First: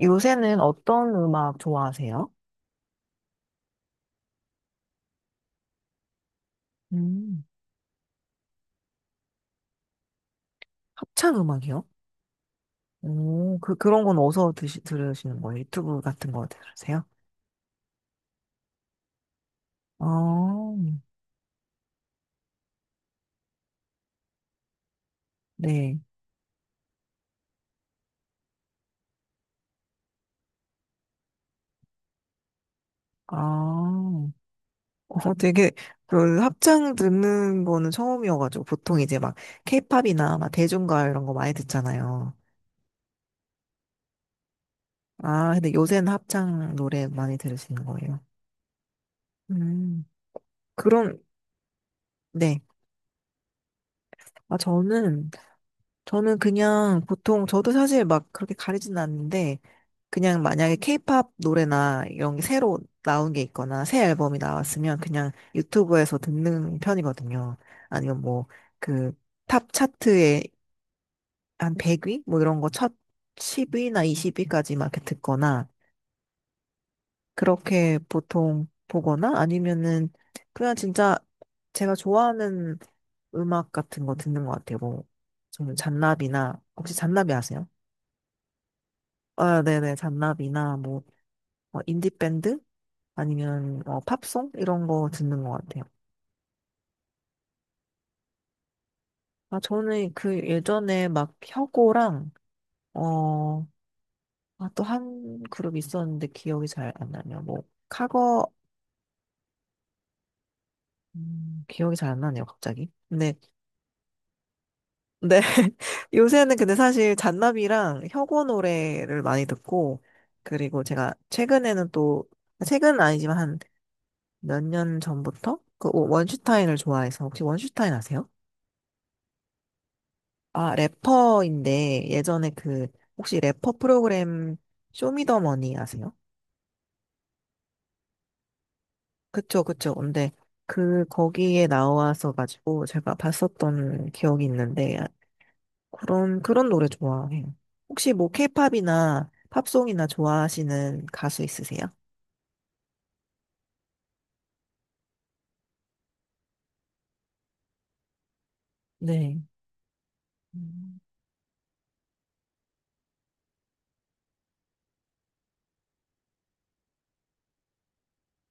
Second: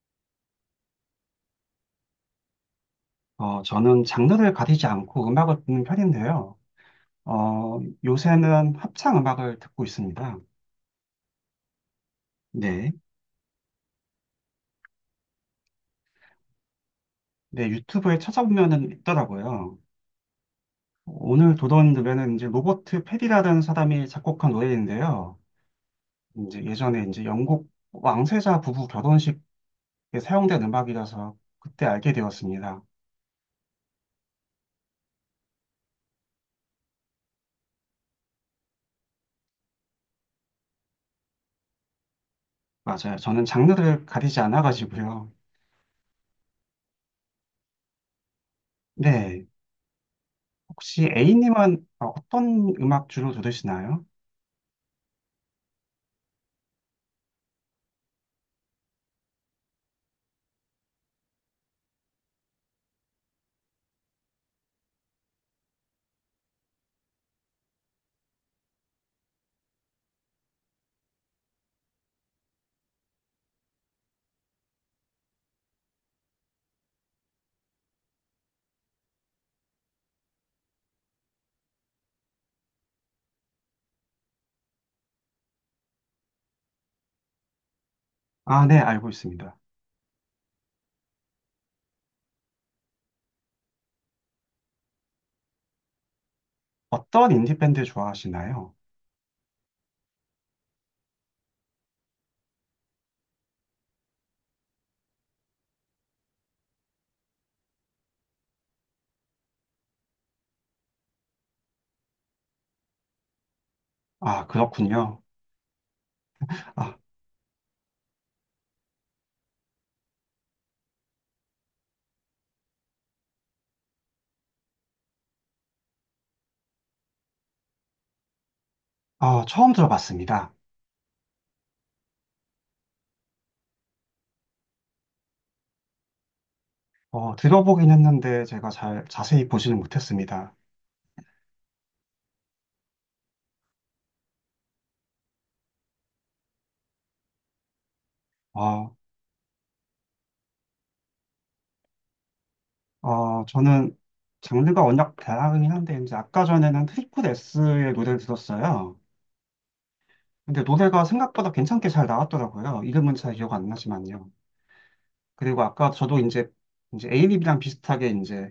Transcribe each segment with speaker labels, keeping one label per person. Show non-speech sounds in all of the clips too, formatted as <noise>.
Speaker 1: 요새는 어떤 음악 좋아하세요?
Speaker 2: 저는 장르를 가리지 않고 음악을 듣는 편인데요.
Speaker 1: 음,
Speaker 2: 어, 요새는 합창 음악을 듣고 있습니다.
Speaker 1: 합창 음악이요?
Speaker 2: 네.
Speaker 1: 오, 그런 건 어디서 들으시는 거예요? 유튜브 같은 거 들으세요?
Speaker 2: 네, 유튜브에 찾아보면은 있더라고요.
Speaker 1: 아,
Speaker 2: 오늘 도전되면은 이제 로버트 페리라는 사람이 작곡한 노래인데요.
Speaker 1: 네.
Speaker 2: 이제 예전에 이제 영국 왕세자 부부 결혼식에 사용된 음악이라서 그때 알게 되었습니다.
Speaker 1: 아, 어, 되게, 합창 듣는 거는 처음이어가지고, 보통 케이팝이나 막 대중가 이런 거 많이 듣잖아요.
Speaker 2: 맞아요. 저는 장르를 가리지 않아가지고요.
Speaker 1: 아, 근데 요새는 합창 노래 많이 들으시는 거예요.
Speaker 2: 네.
Speaker 1: 음,
Speaker 2: 혹시
Speaker 1: 그럼,
Speaker 2: A님은
Speaker 1: 네.
Speaker 2: 어떤 음악 주로 들으시나요?
Speaker 1: 아, 저는, 저는 그냥 보통, 저도 사실 막 그렇게 가리진 않는데, 그냥 만약에 케이팝 노래나 이런 게 새로 나온 게 있거나 새 앨범이 나왔으면 그냥 유튜브에서 듣는 편이거든요. 아니면 뭐 그 탑 차트에 한 100위? 뭐 이런 거 첫 10위나 20위까지 막 이렇게 듣거나 그렇게 보통 보거나 아니면은 그냥 진짜 제가 좋아하는 음악 같은 거 듣는 것 같아요. 뭐 저는 잔나비나 혹시 잔나비 아세요?
Speaker 2: 아, 네, 알고 있습니다.
Speaker 1: 아, 네네 잔나비나 뭐 어, 인디밴드 아니면 어, 팝송 이런 거 듣는 것 같아요.
Speaker 2: 어떤 인디밴드 좋아하시나요?
Speaker 1: 아 저는 그 예전에 막 혁오랑 어, 아, 또 한 그룹 있었는데 기억이 잘 안 나네요. 뭐 카거 기억이 잘 안 나네요, 갑자기. 근데
Speaker 2: 아, 그렇군요.
Speaker 1: 네. <laughs> 요새는 근데
Speaker 2: 아,
Speaker 1: 사실 잔나비랑 혁오 노래를 많이 듣고 그리고 제가 최근에는 또 최근은 아니지만 한 몇 년 전부터 그 원슈타인을 좋아해서 혹시 원슈타인 아세요?
Speaker 2: 아, 처음 들어봤습니다.
Speaker 1: 아, 래퍼인데 예전에 그 혹시 래퍼 프로그램 쇼미더머니 아세요?
Speaker 2: 들어보긴 했는데 제가 잘 자세히
Speaker 1: 그쵸,
Speaker 2: 보지는
Speaker 1: 그쵸. 근데
Speaker 2: 못했습니다.
Speaker 1: 그 거기에 나와서 가지고 제가 봤었던 기억이 있는데 그런 노래 좋아해요. 혹시 뭐
Speaker 2: 어,
Speaker 1: 케이팝이나 팝송이나 좋아하시는 가수 있으세요?
Speaker 2: 저는 장르가 워낙 다양하긴 한데 이제 아까 전에는 트리플 S의 노래를 들었어요.
Speaker 1: 네.
Speaker 2: 근데
Speaker 1: 음,
Speaker 2: 노래가 생각보다 괜찮게 잘 나왔더라고요. 이름은 잘 기억 안 나지만요. 그리고 아까 저도 이제 에이립이랑 비슷하게 이제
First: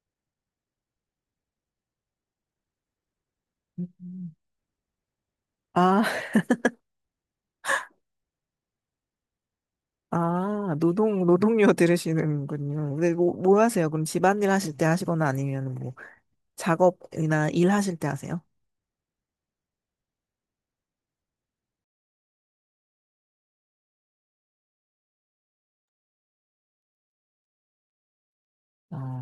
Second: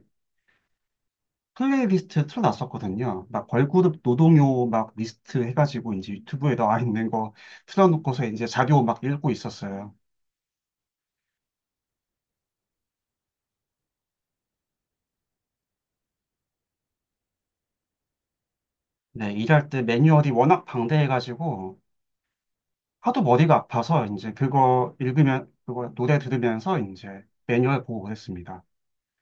Speaker 2: 플레이리스트 틀어놨었거든요. 막 걸그룹
Speaker 1: 음.
Speaker 2: 노동요 막 리스트 해가지고
Speaker 1: 아,
Speaker 2: 이제 유튜브에 나와 있는 거 틀어놓고서 이제 자료 막 읽고 있었어요.
Speaker 1: 아, 노동요 들으시는군요. 근데 뭐 하세요? 그럼 집안일 하실 때 하시거나 아니면 뭐 작업이나 일 하실 때 하세요?
Speaker 2: 네, 일할 때 매뉴얼이 워낙 방대해가지고 하도 머리가 아파서 이제 그거 읽으면 그거 노래 들으면서 이제 매뉴얼 보고 그랬습니다.
Speaker 1: 아,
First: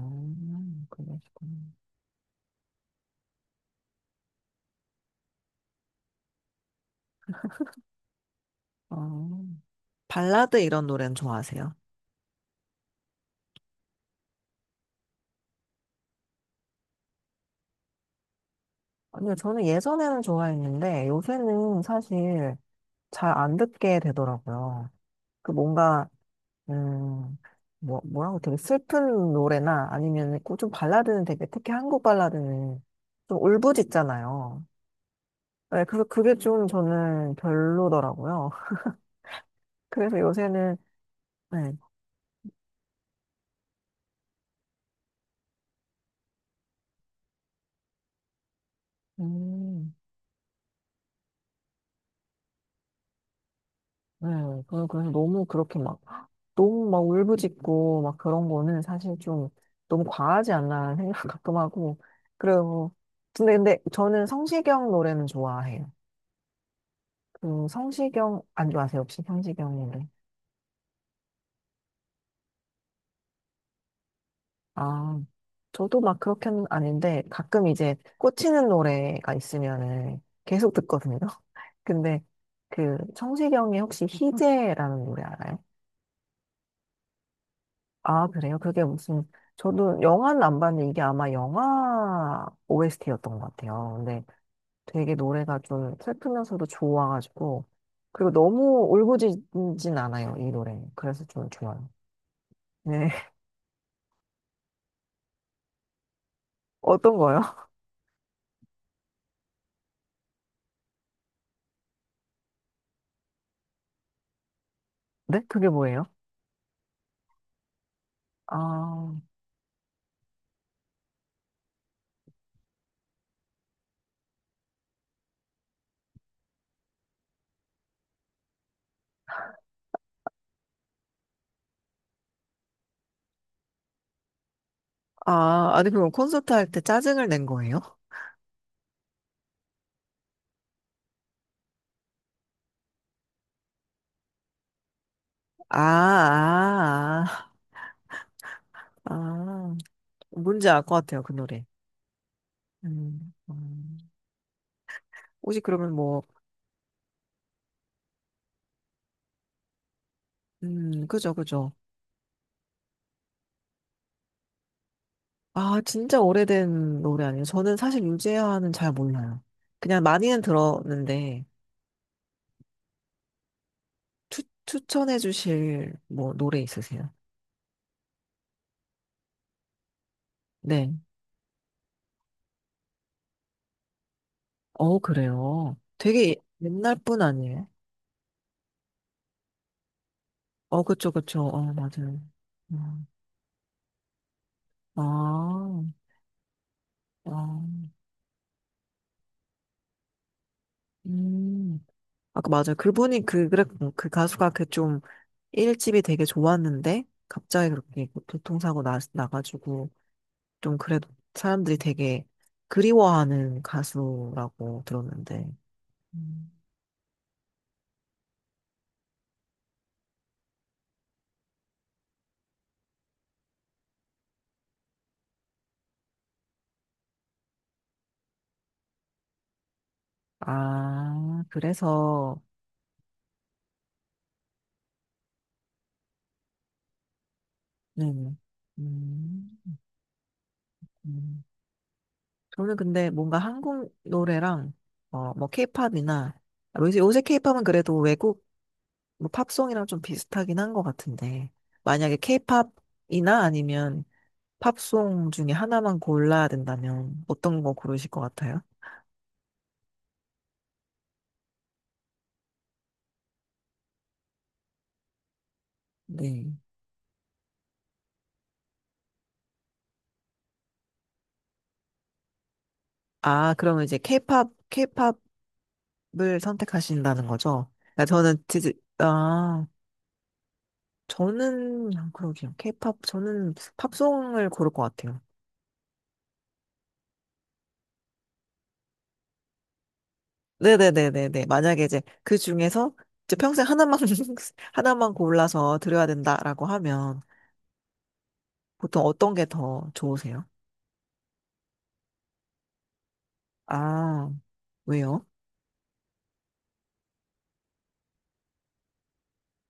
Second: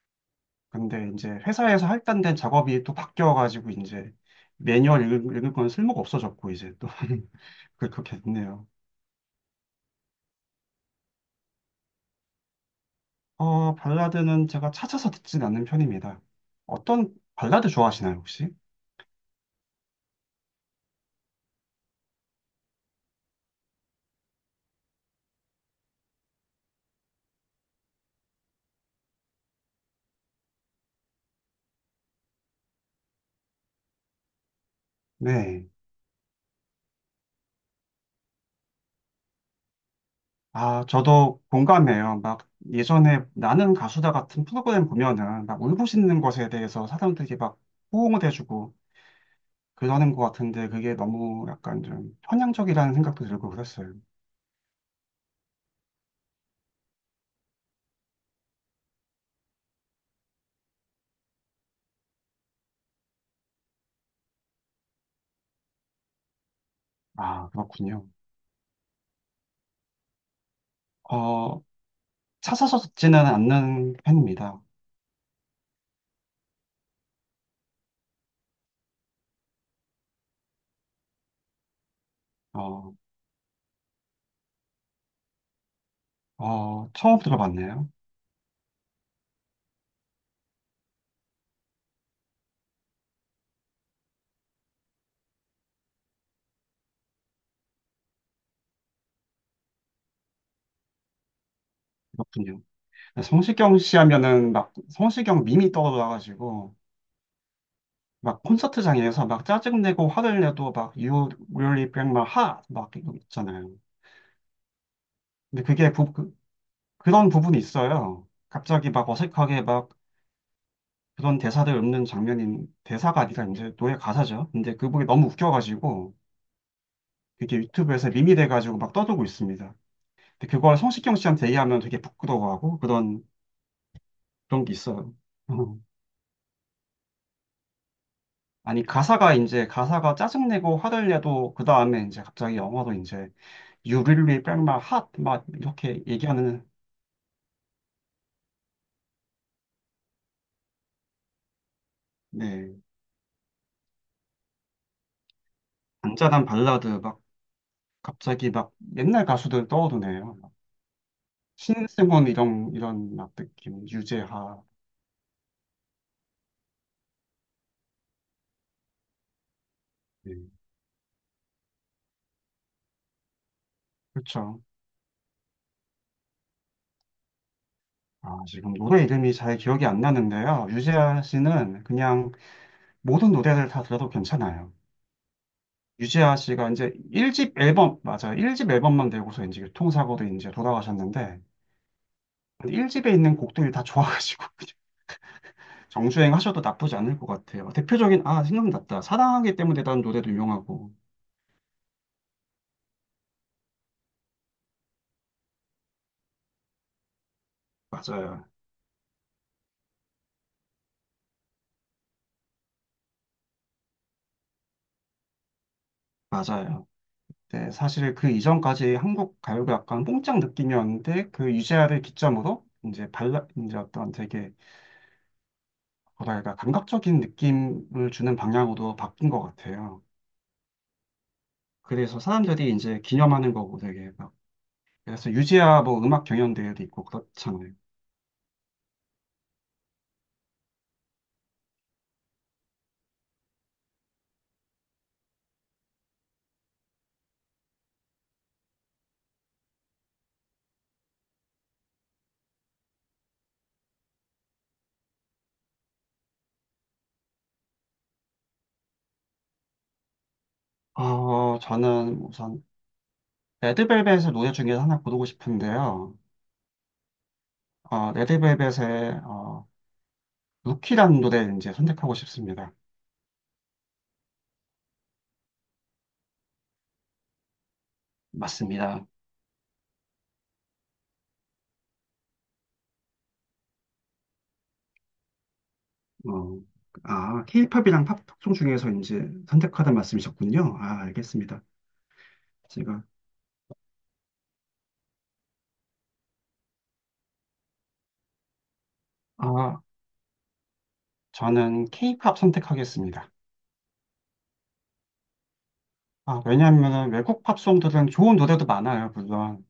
Speaker 2: 근데 이제
Speaker 1: 그러시구나.
Speaker 2: 회사에서 할당된 작업이 또 바뀌어가지고 이제 매뉴얼 읽을 건 쓸모가 없어졌고 이제 또 <laughs> 그렇게 됐네요.
Speaker 1: 아, 발라드 이런 노래는 좋아하세요?
Speaker 2: 발라드는 제가 찾아서 듣진 않는 편입니다. 어떤 발라드 좋아하시나요, 혹시?
Speaker 1: 아니요, 저는 예전에는 좋아했는데 요새는 사실 잘 안 듣게 되더라고요. 그 뭔가, 음, 뭐라고 되게 슬픈 노래나 아니면 그좀 발라드는 되게 특히 한국 발라드는 좀 울부짖잖아요.
Speaker 2: 네.
Speaker 1: 네, 그래서 그게 좀 저는 별로더라고요. <laughs> 그래서 요새는,
Speaker 2: 아, 저도
Speaker 1: 네,
Speaker 2: 공감해요. 막 예전에 나는 가수다 같은 프로그램 보면은 막 울부짖는 것에 대해서 사람들이 막 호응을 해주고
Speaker 1: 음,
Speaker 2: 그러는 것 같은데 그게 너무 약간 좀 편향적이라는 생각도 들고 그랬어요.
Speaker 1: 네, 그 그래서 너무 그렇게 막 너무 막 울부짖고 막 그런 거는 사실 좀 너무 과하지 않나 생각 <laughs> 가끔 하고 그리고 근데 저는 성시경 노래는 좋아해요.
Speaker 2: 아,
Speaker 1: 그
Speaker 2: 그렇군요.
Speaker 1: 성시경 안 좋아하세요 혹시 성시경 노래?
Speaker 2: 어, 찾아서 듣지는 않는 편입니다.
Speaker 1: 아 저도 막 그렇게는 아닌데 가끔 이제 꽂히는 노래가 있으면은 계속 듣거든요. <laughs> 근데
Speaker 2: 어,
Speaker 1: 그 성시경의 혹시 희재라는 노래 알아요?
Speaker 2: 처음 들어봤네요.
Speaker 1: 아 그래요? 그게 무슨 저도 영화는 안 봤는데 이게 아마 영화 OST였던 것 같아요. 되게 노래가 좀 슬프면서도 좋아가지고 그리고 너무 울부짖진 않아요 이 노래 그래서 좀 좋아요
Speaker 2: 그렇군요.
Speaker 1: 네 <laughs>
Speaker 2: 성시경 씨 하면은 막 성시경 밈이 떠올라가지고
Speaker 1: 어떤 거요?
Speaker 2: 막 콘서트장에서 막 짜증내고 화를 내도 막 You really break my heart 막 이거 있잖아요.
Speaker 1: 네
Speaker 2: 근데
Speaker 1: 그게
Speaker 2: 그게
Speaker 1: 뭐예요?
Speaker 2: 그런 부분이 있어요. 갑자기 막
Speaker 1: 아,
Speaker 2: 어색하게 막 그런 대사들 읊는 장면인 대사가 아니라 이제 노래 가사죠. 근데 그분이 너무 웃겨가지고 그게 유튜브에서 밈이 돼가지고 막 떠들고 있습니다. 근데 그걸 성시경 씨한테 얘기하면 되게 부끄러워하고 그런 게 있어요.
Speaker 1: 아
Speaker 2: 어.
Speaker 1: 아니 그럼 콘서트 할 때 짜증을 낸 거예요?
Speaker 2: 아니 가사가 이제 가사가 짜증내고 화를 내도 그 다음에 이제 갑자기 영어로 이제 You really break my heart 막 이렇게 얘기하는
Speaker 1: 아, 아, 아, 아. 뭔지 알 것 같아요 그 노래
Speaker 2: 네
Speaker 1: 음, 음. 혹시 그러면 뭐
Speaker 2: 잔잔한 발라드 막 갑자기 막 옛날 가수들 떠오르네요.
Speaker 1: 그죠 그죠
Speaker 2: 신승훈 이런 막 느낌 유재하
Speaker 1: 아 진짜 오래된 노래 아니에요 저는 사실 유재하는 잘 몰라요 그냥
Speaker 2: 네,
Speaker 1: 많이는 들었는데
Speaker 2: 그렇죠.
Speaker 1: 추천해 주실 뭐 노래 있으세요?
Speaker 2: 아 지금 노래 이름이 잘 기억이 안 나는데요.
Speaker 1: 네.
Speaker 2: 유재하 씨는 그냥 모든 노래를 다 들어도 괜찮아요.
Speaker 1: 어, 그래요. 되게
Speaker 2: 유재하 씨가 이제
Speaker 1: 옛날 분
Speaker 2: 1집
Speaker 1: 아니에요?
Speaker 2: 앨범 맞아요. 일 집 앨범만 내고서 이제 교통사고로 이제
Speaker 1: 어, 그쵸,
Speaker 2: 돌아가셨는데
Speaker 1: 그쵸. 어, 맞아요.
Speaker 2: 근데
Speaker 1: 음.
Speaker 2: 1집에 있는 곡들이 다 좋아가지고 <laughs> 그냥
Speaker 1: 아,
Speaker 2: 정주행 하셔도 <laughs> 나쁘지 않을 것
Speaker 1: 아,
Speaker 2: 같아요. 대표적인 아 생각났다. 사랑하기 때문에 라는 노래도 유명하고
Speaker 1: 음. 아까 맞아요. 그 가수가 그 좀 일집이 되게 좋았는데, 갑자기 그렇게 그
Speaker 2: 맞아요.
Speaker 1: 교통사고 나가지고, 좀 그래도 사람들이 되게 그리워하는 가수라고 들었는데. 음.
Speaker 2: 맞아요. 네, 사실 그 이전까지 한국 가요가 약간 뽕짝 느낌이었는데 그 유재하를 기점으로 이제 발라 이제 어떤 되게 뭐랄까 감각적인 느낌을 주는 방향으로 바뀐 것 같아요.
Speaker 1: 아,
Speaker 2: 그래서
Speaker 1: 그래서,
Speaker 2: 사람들이 이제 기념하는 거고 되게 막 그래서 유재하 뭐 음악 경연대회도 있고 그렇잖아요.
Speaker 1: 네. 음. 음, 저는 근데 뭔가 한국 노래랑 어, 뭐 케이팝이나 요새 케이팝은 그래도 외국 뭐 팝송이랑 좀 비슷하긴 한 것 같은데 만약에 케이팝이나 아니면 팝송 중에 하나만 골라야 된다면 어떤 거 고르실 것 같아요?
Speaker 2: 저는 우선 레드벨벳의 노래 중에 하나 고르고 싶은데요.
Speaker 1: 네.
Speaker 2: 레드벨벳의 루키라는 노래 이제 선택하고 싶습니다.
Speaker 1: 아, 그러면 이제 케이팝을 선택하신다는 거죠? 그러니까 저는 진짜
Speaker 2: 맞습니다.
Speaker 1: 아, 저는 그러게요. 케이팝 저는 팝송을 고를 것 같아요.
Speaker 2: 어, 아, 케이팝이랑 팝송 중에서 이제 선택하다 말씀이셨군요. 아,
Speaker 1: 네네네네네.
Speaker 2: 알겠습니다.
Speaker 1: 만약에 이제 그 중에서
Speaker 2: 제가
Speaker 1: 이제 평생 하나만, <laughs> 하나만 골라서 드려야 된다라고 하면 보통 어떤 게
Speaker 2: 아,
Speaker 1: 더 좋으세요?
Speaker 2: 저는 케이팝 선택하겠습니다.
Speaker 1: 아, 왜요?
Speaker 2: 아, 왜냐하면 외국 팝송들은 좋은 노래도 많아요, 물론.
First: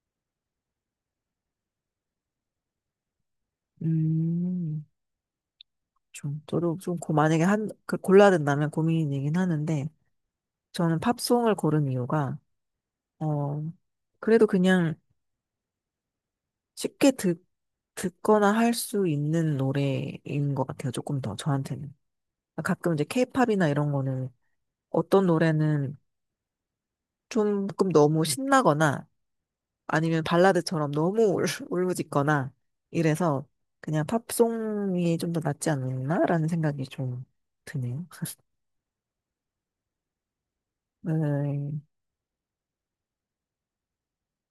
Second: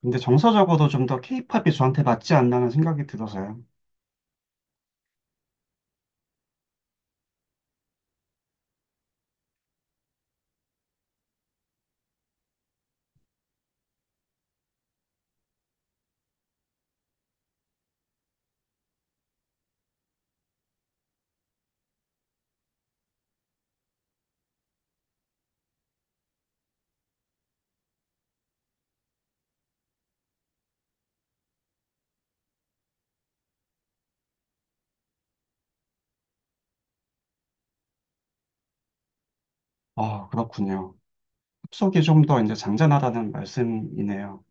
Speaker 2: 근데 정서적으로 좀 더 케이팝이 저한테 맞지 않나는 생각이 들어서요.
Speaker 1: 음, 좀, 저도 좀 고, 만약에 한, 그 골라야 된다면 고민이긴 하는데 저는 팝송을 고른 이유가, 어, 그래도 그냥 쉽게 듣거나 할 수 있는 노래인 것 같아요. 조금 더 저한테는. 가끔 이제 케이팝이나 이런 거는 어떤 노래는 조금 너무 신나거나 아니면 발라드처럼 너무 울, <laughs> 울부짖거나 이래서 그냥 팝송이 좀 더 낫지 않나라는 생각이 좀 드네요. <laughs>
Speaker 2: 아, 그렇군요.
Speaker 1: 네.
Speaker 2: 팝송이 좀 더 이제 잔잔하다는 말씀이네요.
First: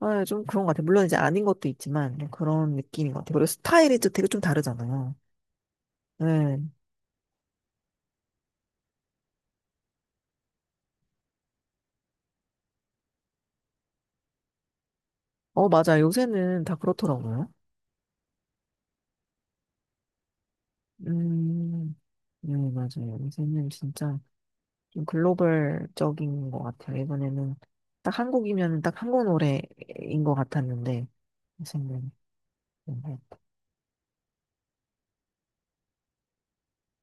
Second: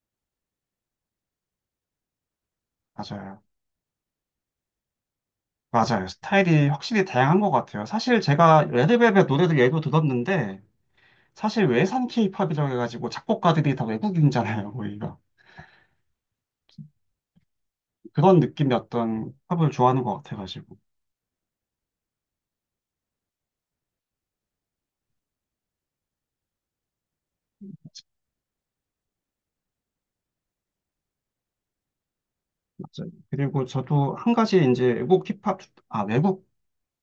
Speaker 1: 아, 좀 그런 것 같아요. 물론 이제 아닌 것도 있지만 좀 그런 느낌인 것 같아요.
Speaker 2: 맞아요.
Speaker 1: 그리고 스타일이 또 되게 좀 다르잖아요.
Speaker 2: 맞아요. 스타일이
Speaker 1: 네.
Speaker 2: 확실히 다양한 것 같아요. 사실 제가 레드벨벳 노래들 예로 들었는데, 사실 외산 케이팝이라고 해가지고 작곡가들이 다 외국인이잖아요, 거기가.
Speaker 1: 어, 맞아. 요새는 다 그렇더라고요.
Speaker 2: 그런 느낌의 어떤 팝을 좋아하는 것 같아가지고.
Speaker 1: 음, 네, 맞아요. 요새는 진짜 좀 글로벌적인 것 같아요. 예전에는 딱 한국이면 딱 한국 노래인 것 같았는데 무슨 노래?
Speaker 2: 맞아요.
Speaker 1: 네.
Speaker 2: 그리고 저도 한 가지 이제 외국 힙합, 아, 외국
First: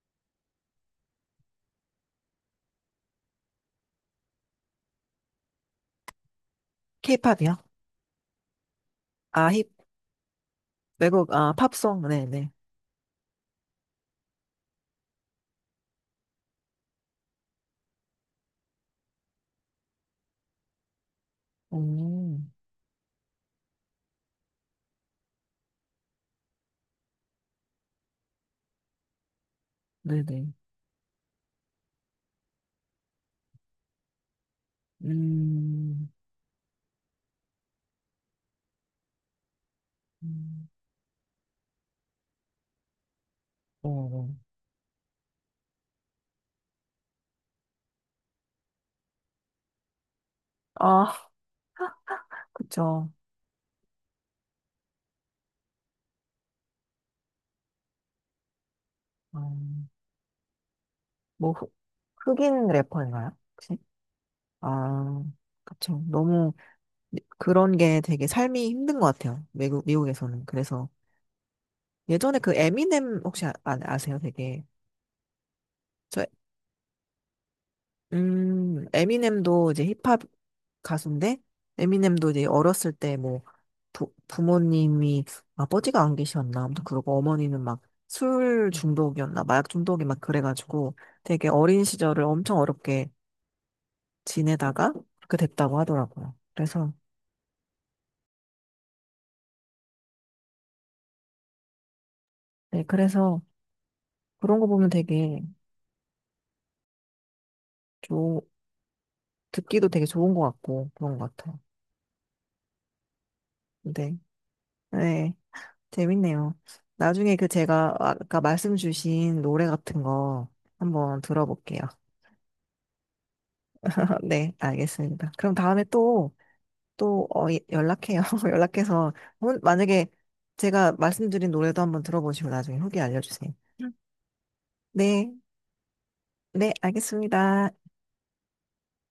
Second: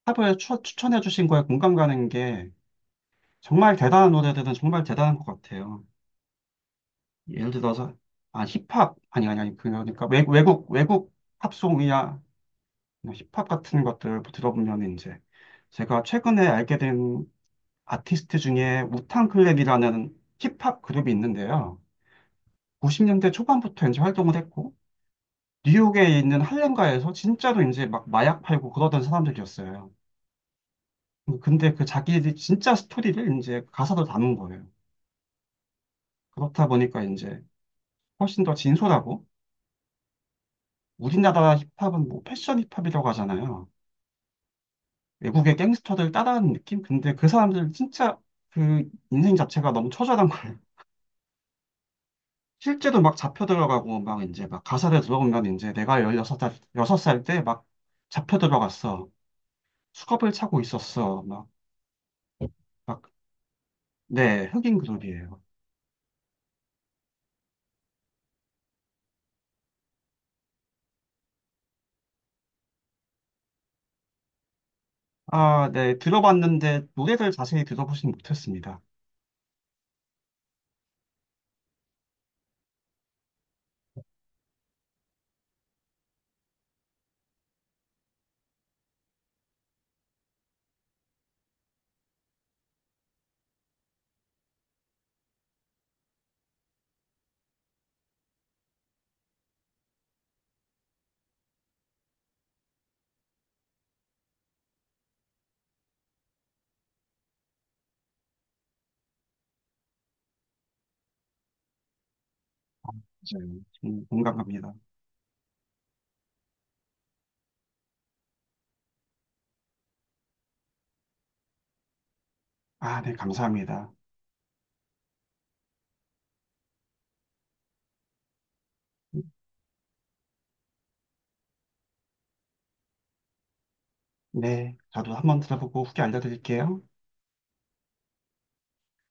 Speaker 2: 팝을 추천해 주신 거에 공감 가는 게 정말 대단한 노래들은 정말 대단한 것 같아요. 예를
Speaker 1: 케이팝이요?
Speaker 2: 들어서, 아, 힙합, 아니, 아니,
Speaker 1: 아,
Speaker 2: 아니,
Speaker 1: 힙,
Speaker 2: 그러니까 외국
Speaker 1: 외국, 아, 팝송,
Speaker 2: 팝송이야.
Speaker 1: 네네.
Speaker 2: 뭐 힙합 같은 것들을 들어보면 이제 제가 최근에 알게 된 아티스트 중에 우탕 클랩이라는 힙합 그룹이 있는데요.
Speaker 1: 오,
Speaker 2: 90년대 초반부터 이제 활동을 했고 뉴욕에 있는 할렘가에서 진짜로 이제 막 마약 팔고 그러던 사람들이었어요.
Speaker 1: 네네.
Speaker 2: 근데 그 자기들이 진짜 스토리를 이제 가사로 담은 거예요.
Speaker 1: 음,
Speaker 2: 그렇다 보니까 이제 훨씬 더 진솔하고
Speaker 1: 음,
Speaker 2: 우리나라 힙합은 뭐 패션 힙합이라고 하잖아요.
Speaker 1: 어, 어.
Speaker 2: 외국의 갱스터들 따라하는 느낌? 근데 그 사람들 진짜 그 인생 자체가 너무 처절한 거예요. <laughs>
Speaker 1: 아,
Speaker 2: 실제로
Speaker 1: 그쵸.
Speaker 2: 막 잡혀 들어가고 막 이제 막 가사를 들어보면 이제 내가 16살, 여섯 살 때 막 잡혀 들어갔어.
Speaker 1: 음,
Speaker 2: 수갑을 차고 있었어. 막,
Speaker 1: 뭐, 흑, 흑인
Speaker 2: 막,
Speaker 1: 래퍼인가요? 혹시?
Speaker 2: 네, 흑인
Speaker 1: 아,
Speaker 2: 그룹이에요.
Speaker 1: 그쵸. 너무 그런 게 되게 삶이 힘든 것 같아요. 외국, 미국에서는. 그래서 예전에 그 에미넴 혹시 아세요? 되게.
Speaker 2: 아, 네,
Speaker 1: 저
Speaker 2: 들어봤는데 노래를 자세히 들어보진 못했습니다.
Speaker 1: 에미넴도 이제 힙합 가수인데, 에미넴도 이제 어렸을 때 뭐, 부모님이 아버지가 안 계셨나, 아무튼 그러고 어머니는 막 술 중독이었나, 마약 중독이 막 그래가지고 되게 어린 시절을 엄청 어렵게 지내다가 그렇게 됐다고 하더라고요. 그래서, 네, 그래서 그런 거 보면 되게 좋, 듣기도 되게 좋은 것 같고 그런 것 같아요.
Speaker 2: 맞아요.
Speaker 1: 근데,
Speaker 2: 공감합니다.
Speaker 1: 네. 재밌네요. 나중에 그 제가 아까 말씀 주신 노래 같은 거 한번 들어볼게요.
Speaker 2: 아, 네, 감사합니다.
Speaker 1: <laughs> 네, 알겠습니다. 그럼 다음에 또, 또, 어, 예, 연락해요. <laughs> 연락해서, 만약에 제가 말씀드린 노래도 한번 들어보시고 나중에 후기 알려주세요.
Speaker 2: 네, 저도
Speaker 1: 네,
Speaker 2: 한번 들어보고 후기
Speaker 1: 네,
Speaker 2: 알려드릴게요.
Speaker 1: 알겠습니다.